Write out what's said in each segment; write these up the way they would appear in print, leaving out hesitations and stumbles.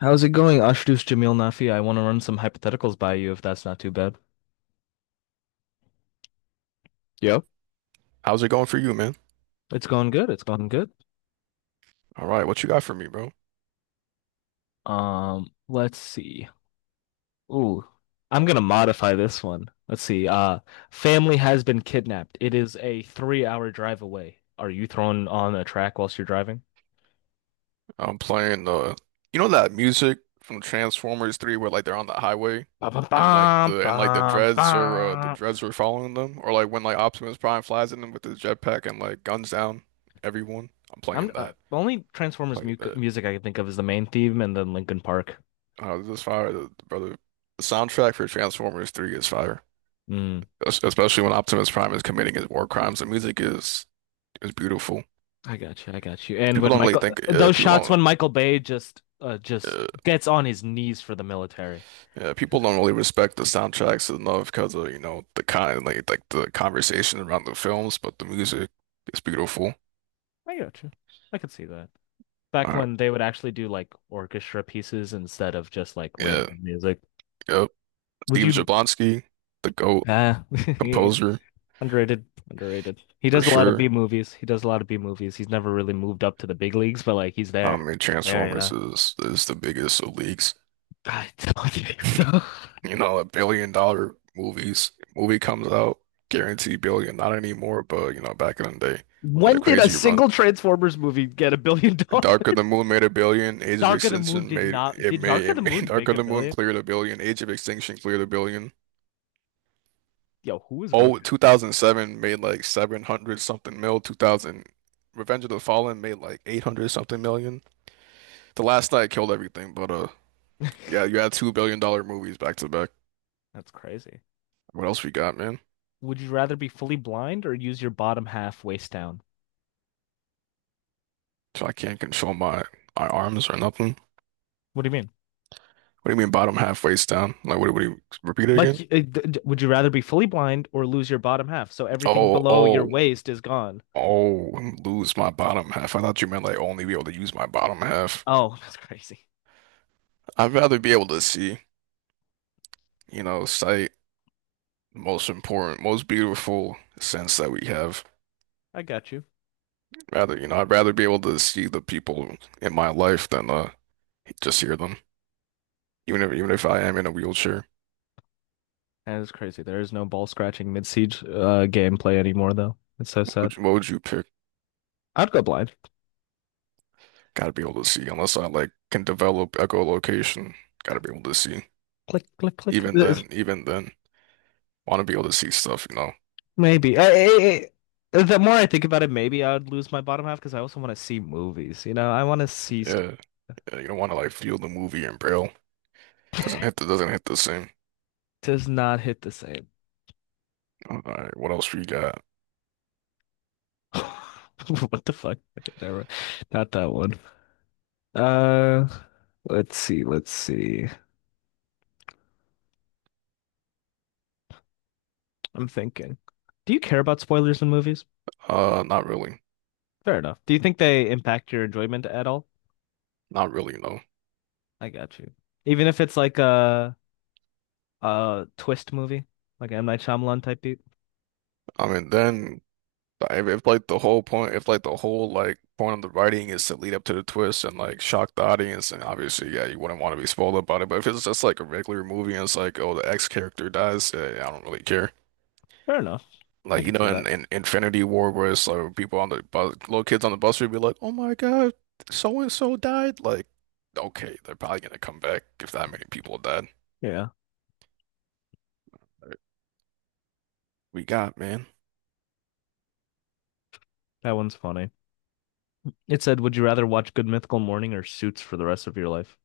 How's it going, Ashdus Jamil Nafi? I want to run some hypotheticals by you if that's not too bad. Yep. How's it going for you, man? It's going good. It's going good. All right, what you got for me, bro? Let's see. Ooh, I'm gonna modify this one. Let's see. Family has been kidnapped. It is a 3-hour drive away. Are you thrown on a track whilst you're driving? I'm playing that music from Transformers 3 where they're on the highway Ba ba and like bum the and like the bum dreads or the bum. dreads were following them, or like when like Optimus Prime flies in them with his jetpack and like guns down everyone. I'm I'm playing that. the only Transformers Playing mu that. music I can think of is the main theme and then Linkin Park. This is fire, the, brother. The soundtrack for Transformers 3 is fire. Hmm. Especially when Optimus Prime is committing his war crimes. The music is beautiful. I got you. I got you. And People when don't really Michael, think those people shots don't. when Michael Bay just Uh, gets on his knees for the military. Yeah, people don't really respect the soundtracks enough because of, you know, the kind like the conversation around the films, but the music is beautiful. I got you. I could see that. Back Uh, when they would actually do like orchestra pieces instead of just like yeah, random music. yep. Would Steve you? Jablonsky, the GOAT Uh, composer, underrated, underrated. He for does a lot of sure. B movies. He does a lot of B movies. He's never really moved up to the big leagues, but like he's I there. mean, He's there, you Transformers know. is the biggest of leagues. I don't know. You know, a $1 billion movie comes out, guaranteed billion, not anymore, but you know, back in the day, had a When did a crazy run. single Transformers movie get a billion Darker the dollars? Moon made a billion. Age of Dark of the Moon Extinction did made not. it Did made Dark it of the made Moon make Darker a the Moon billion? cleared a billion. Age of Extinction cleared a billion. Yo, who is going Oh, 2007 made like 700 something mil. 2000 Revenge of the Fallen made like 800 something million. The Last Night killed everything, but to? yeah, you had two billion dollar movies back to back. That's crazy. What else we got, man? Would you rather be fully blind or use your bottom half waist down? So I can't control my arms or nothing. What do you mean? What do you mean bottom halfway's down? Like what do you repeat it Like, again? Would you rather be fully blind or lose your bottom half? So everything Oh, below your oh. waist is gone. Oh, and lose my bottom half. I thought you meant like only be able to use my bottom half. Oh, that's crazy. I'd rather be able to see, you know, sight, most important, most beautiful sense that we have. I got you. Rather, you know, I'd rather be able to see the people in my life than just hear them. Even if I am in a wheelchair, That is crazy. There is no ball scratching mid siege gameplay anymore, though. It's so what would, sad. What would you pick? I'd go blind. Gotta be able to see, unless I like can develop echolocation. Gotta be able to see. Click, click, click. Even then, even then, want to be able to see stuff, you know. Maybe. The more I think about it, maybe I would lose my bottom half because I also want to see movies. You know, I want to see stuff. Yeah, yeah, you don't want to like feel the movie in braille. Doesn't hit the same. Does not hit the same. All right, what else we got? What the fuck? Okay, never. Not that one. Uh, let's see. Let's see. I'm thinking. Do you care about spoilers in movies? Not really, Fair enough. Do you think they impact your enjoyment at all? No, I got you. Even if it's like a twist movie, like M. Night Shyamalan type beat. I mean then if like the whole point, if like the whole like point of the writing is to lead up to the twist and like shock the audience, and obviously yeah, you wouldn't want to be spoiled about it. But if it's just like a regular movie and it's like oh the X character dies, eh, I don't really care. Fair enough. I Like you can know see that. In Infinity War where it's like people on the bus, little kids on the bus would be like oh my God, so and so died. Like okay, they're probably gonna come back if that many people died. Yeah, We got, man? that one's funny. It said, "Would you rather watch Good Mythical Morning or Suits for the rest of your life?"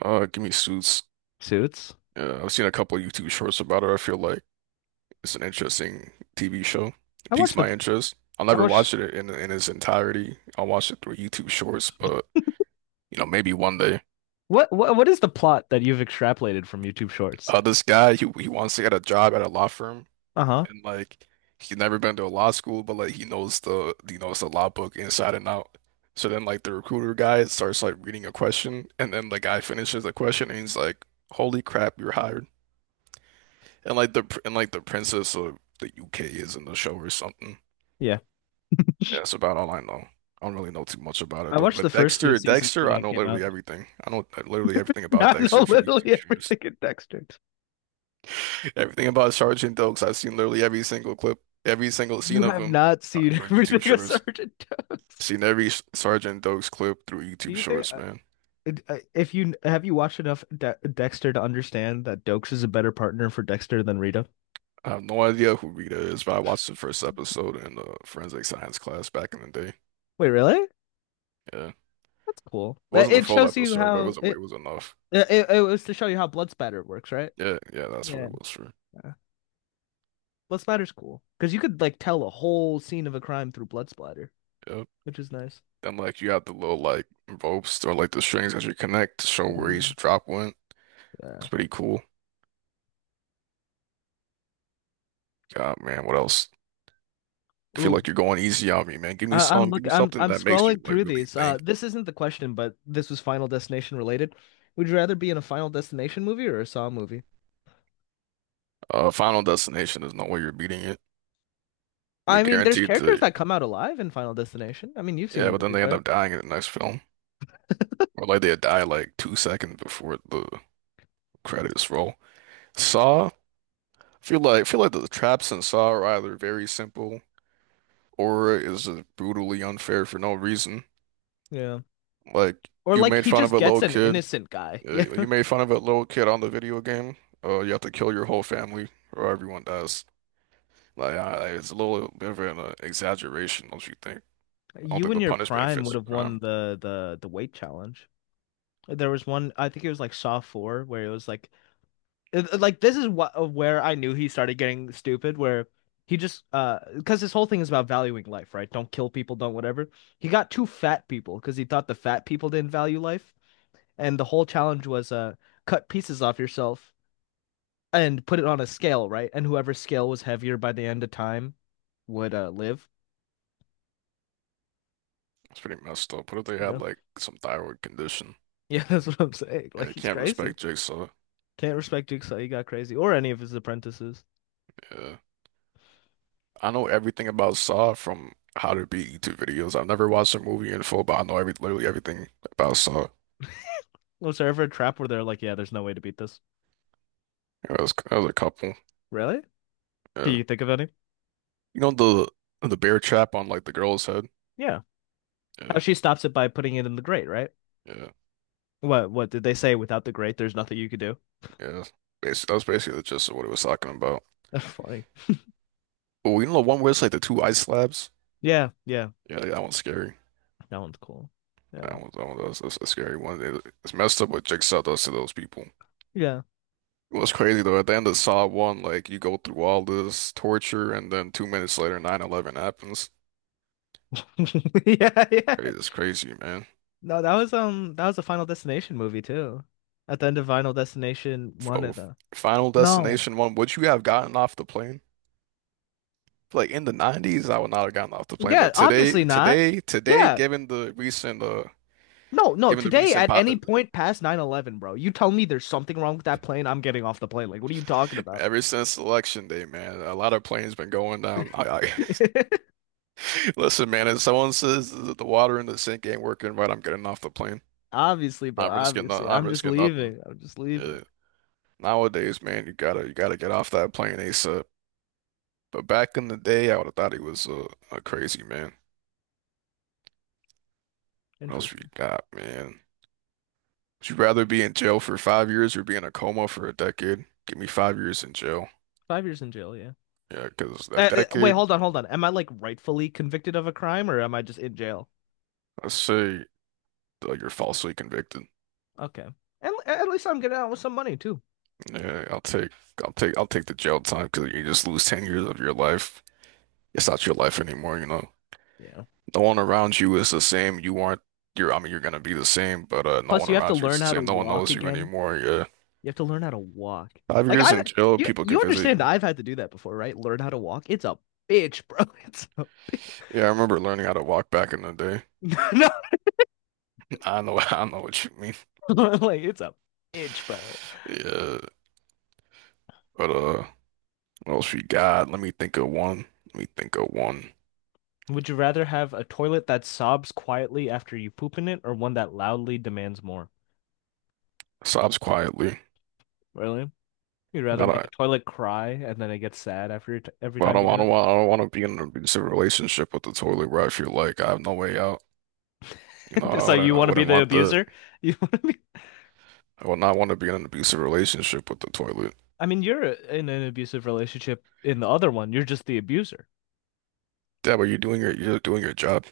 Give me Suits. Suits. I've seen a couple of YouTube shorts about it. I feel like it's an interesting TV show. It I piques watched the. my interest. I'll I never watched. watch it in its entirety. I'll watch it through YouTube shorts, but you know, maybe one day. What what is the plot that you've extrapolated from YouTube Shorts? This guy, he wants to get a job at a law firm, Uh huh. and like he's never been to a law school, but like he knows the law book inside and out. So then, like the recruiter guy starts like reading a question, and then the guy finishes the question, and he's like, "Holy crap, you're hired." And like the princess of the UK is in the show or something. Yeah. Yeah, that's about all I know. I don't really know too much about it I though. watched the But first few seasons when Dexter, I I know came literally out. everything. I know literally everything about I know Dexter from YouTube literally streams. everything in Dexter. Everything about Sergeant Oaks. I've seen literally every single clip, every single You scene of have him not seen through YouTube everything of shorts. Sergeant Doakes. Seen every Sergeant Oaks clip through Do YouTube you think shorts, man. If you watched enough Dexter to understand that Dokes is a better partner for Dexter than Rita? I have no idea who Rita is, but I watched the first episode in the forensic science class back in the day. Wait, really? Yeah, it That's cool. wasn't the it full shows you episode, but how it it was enough. It, it, was to show you how blood spatter works, right? Yeah, yeah, that's what Yeah. it was for. Yeah. Blood splatter's cool because you could like tell a whole scene of a crime through blood splatter, Yep. which is nice. And like you have the little like ropes or like the strings that you connect to show where Mm. each drop went. Yeah. It's pretty cool. God, man, what else? I feel Ooh. like you're going easy on me, man. I, I'm Give look. me I'm something I'm that makes you scrolling like through really these. Think. This isn't the question, but this was Final Destination related. Would you rather be in a Final Destination movie or a Saw movie? Final Destination, there's no way you're beating it. You're I mean, there's guaranteed characters to, that come out alive in Final Destination. I mean, you've seen yeah, the but then movies, they end right? up dying in the next film, or like they die like two seconds before the credits roll. Saw, I feel like the traps in Saw are either very simple or is just brutally unfair for no reason. Yeah. Like Or you like made he fun of just a gets little an kid. innocent guy. Yeah. You made fun of a little kid on the video game. You have to kill your whole family or everyone dies. Like it's a little bit of an exaggeration, don't you think? I don't You think in the your punishment prime fits would the have won crime. the weight challenge. There was one, I think it was like Saw 4, where it was like, like this is what where I knew he started getting stupid, where he just because his whole thing is about valuing life, right? Don't kill people, don't whatever. He got two fat people because he thought the fat people didn't value life, and the whole challenge was cut pieces off yourself and put it on a scale, right? And whoever scale was heavier by the end of time would live. It's pretty messed up. What if they had No. like some thyroid condition? Yeah, that's what I'm saying. Like Yeah, you he's can't crazy. respect Jigsaw. Can't respect Jigsaw. He got crazy, or any of his apprentices. Yeah, I know everything about Saw from How to Beat YouTube videos. I've never watched a movie in full, but I know every literally everything about Saw. Was there ever a trap where they're like, yeah, there's no way to beat this? Yeah, that was a couple. Really? Can Yeah. you think of any? You know the bear trap on like the girl's head. Yeah. How Yeah. she stops it by putting it in the grate, right? Yeah, What did they say without the grate there's nothing you could do? yeah. Bas That was basically the gist of what it was talking about. That's funny. Oh, you know the one where it's like the two ice slabs? Yeah, yeah. Yeah, that one's scary. That one's cool. Yeah. That's a scary one. It's messed up what Jigsaw does to those people. Yeah. What's crazy though, at the end of Saw 1, like you go through all this torture and then two minutes later, 911 happens. Yeah, yeah. It is crazy, man. No, that was a Final Destination movie too. At the end of Final Destination one of Oh, the Final No. Destination 1, would you have gotten off the plane? Like in the 90s, I would not have gotten off the plane, Yeah, but obviously not. Today, Yeah. given the No, no, today recent at po any point past 9/11, bro, you tell me there's something wrong with that plane, I'm getting off the plane. Like, what are you talking about? ever since election day, man, a lot of planes been going down. I listen, man. If someone says that the water in the sink ain't working right, I'm getting off the plane. Obviously, bro. Not risking, Obviously, not I'm just risking nothing. leaving. I'm just leaving. Yeah. Nowadays, man, you gotta get off that plane ASAP. But back in the day, I would have thought he was a crazy man. What else we Interesting. got, man? Would you rather be in jail for 5 years or be in a coma for a decade? Give me 5 years in jail. 5 years in jail. Yeah. Yeah, because that Wait, decade, hold on, hold on. Am I like rightfully convicted of a crime, or am I just in jail? let's say you're falsely convicted. Okay. And at least I'm getting out with some money too. Yeah, I'll take the jail time because you just lose 10 years of your life. It's not your life anymore, you know. Yeah. No one around you is the same. You aren't you're I mean you're gonna be the same, but no Plus, one you have to around you is learn the how to same. No one walk knows you again. anymore. Yeah. You have to learn how to walk. Five Like years I, in jail, you, people can you visit understand that you. I've had to do that before, right? Learn how to walk. It's a bitch, bro. It's a bitch. Yeah, I remember learning how to walk back in the day. I know I know what you mean. No, like it's a bitch, bro. Yeah. But what else we got? Let me think of one. Would you rather have a toilet that sobs quietly after you poop in it or one that loudly demands more? Sobs quietly. Really? You'd rather make a Not toilet cry and then it gets sad after t every Well, time you do it? I don't want to be in an abusive relationship with the toilet where I feel like I have no way out. You know, So you I want to be wouldn't the want the, abuser? You want to be I would not want to be in an abusive relationship with the toilet. I mean, you're in an abusive relationship in the other one. You're just the abuser. Yeah, but you're doing your job.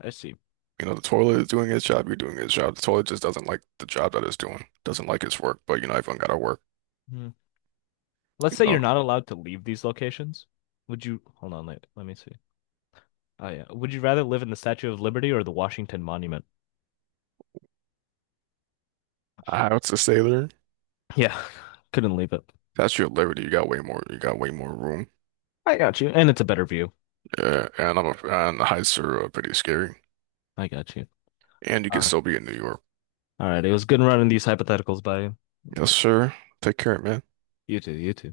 I see. You know, the toilet is doing its job. You're doing its job. The toilet just doesn't like the job that it's doing. Doesn't like its work. But you know, everyone gotta work. Hmm. Let's You say know, you're not allowed to leave these locations. Would you Hold on, let me see. Oh yeah. Would you rather live in the Statue of Liberty or the Washington Monument? I have to say there, Yeah. Couldn't leave it. that's your liberty. You got way more. You got way more room. I got you. And it's a better view. Yeah, and the heights are pretty scary. I got you. And you can Uh, still be in New York. all right. It was good running these hypotheticals by you. It's Yes, good. sir. Take care, man. You too. You too.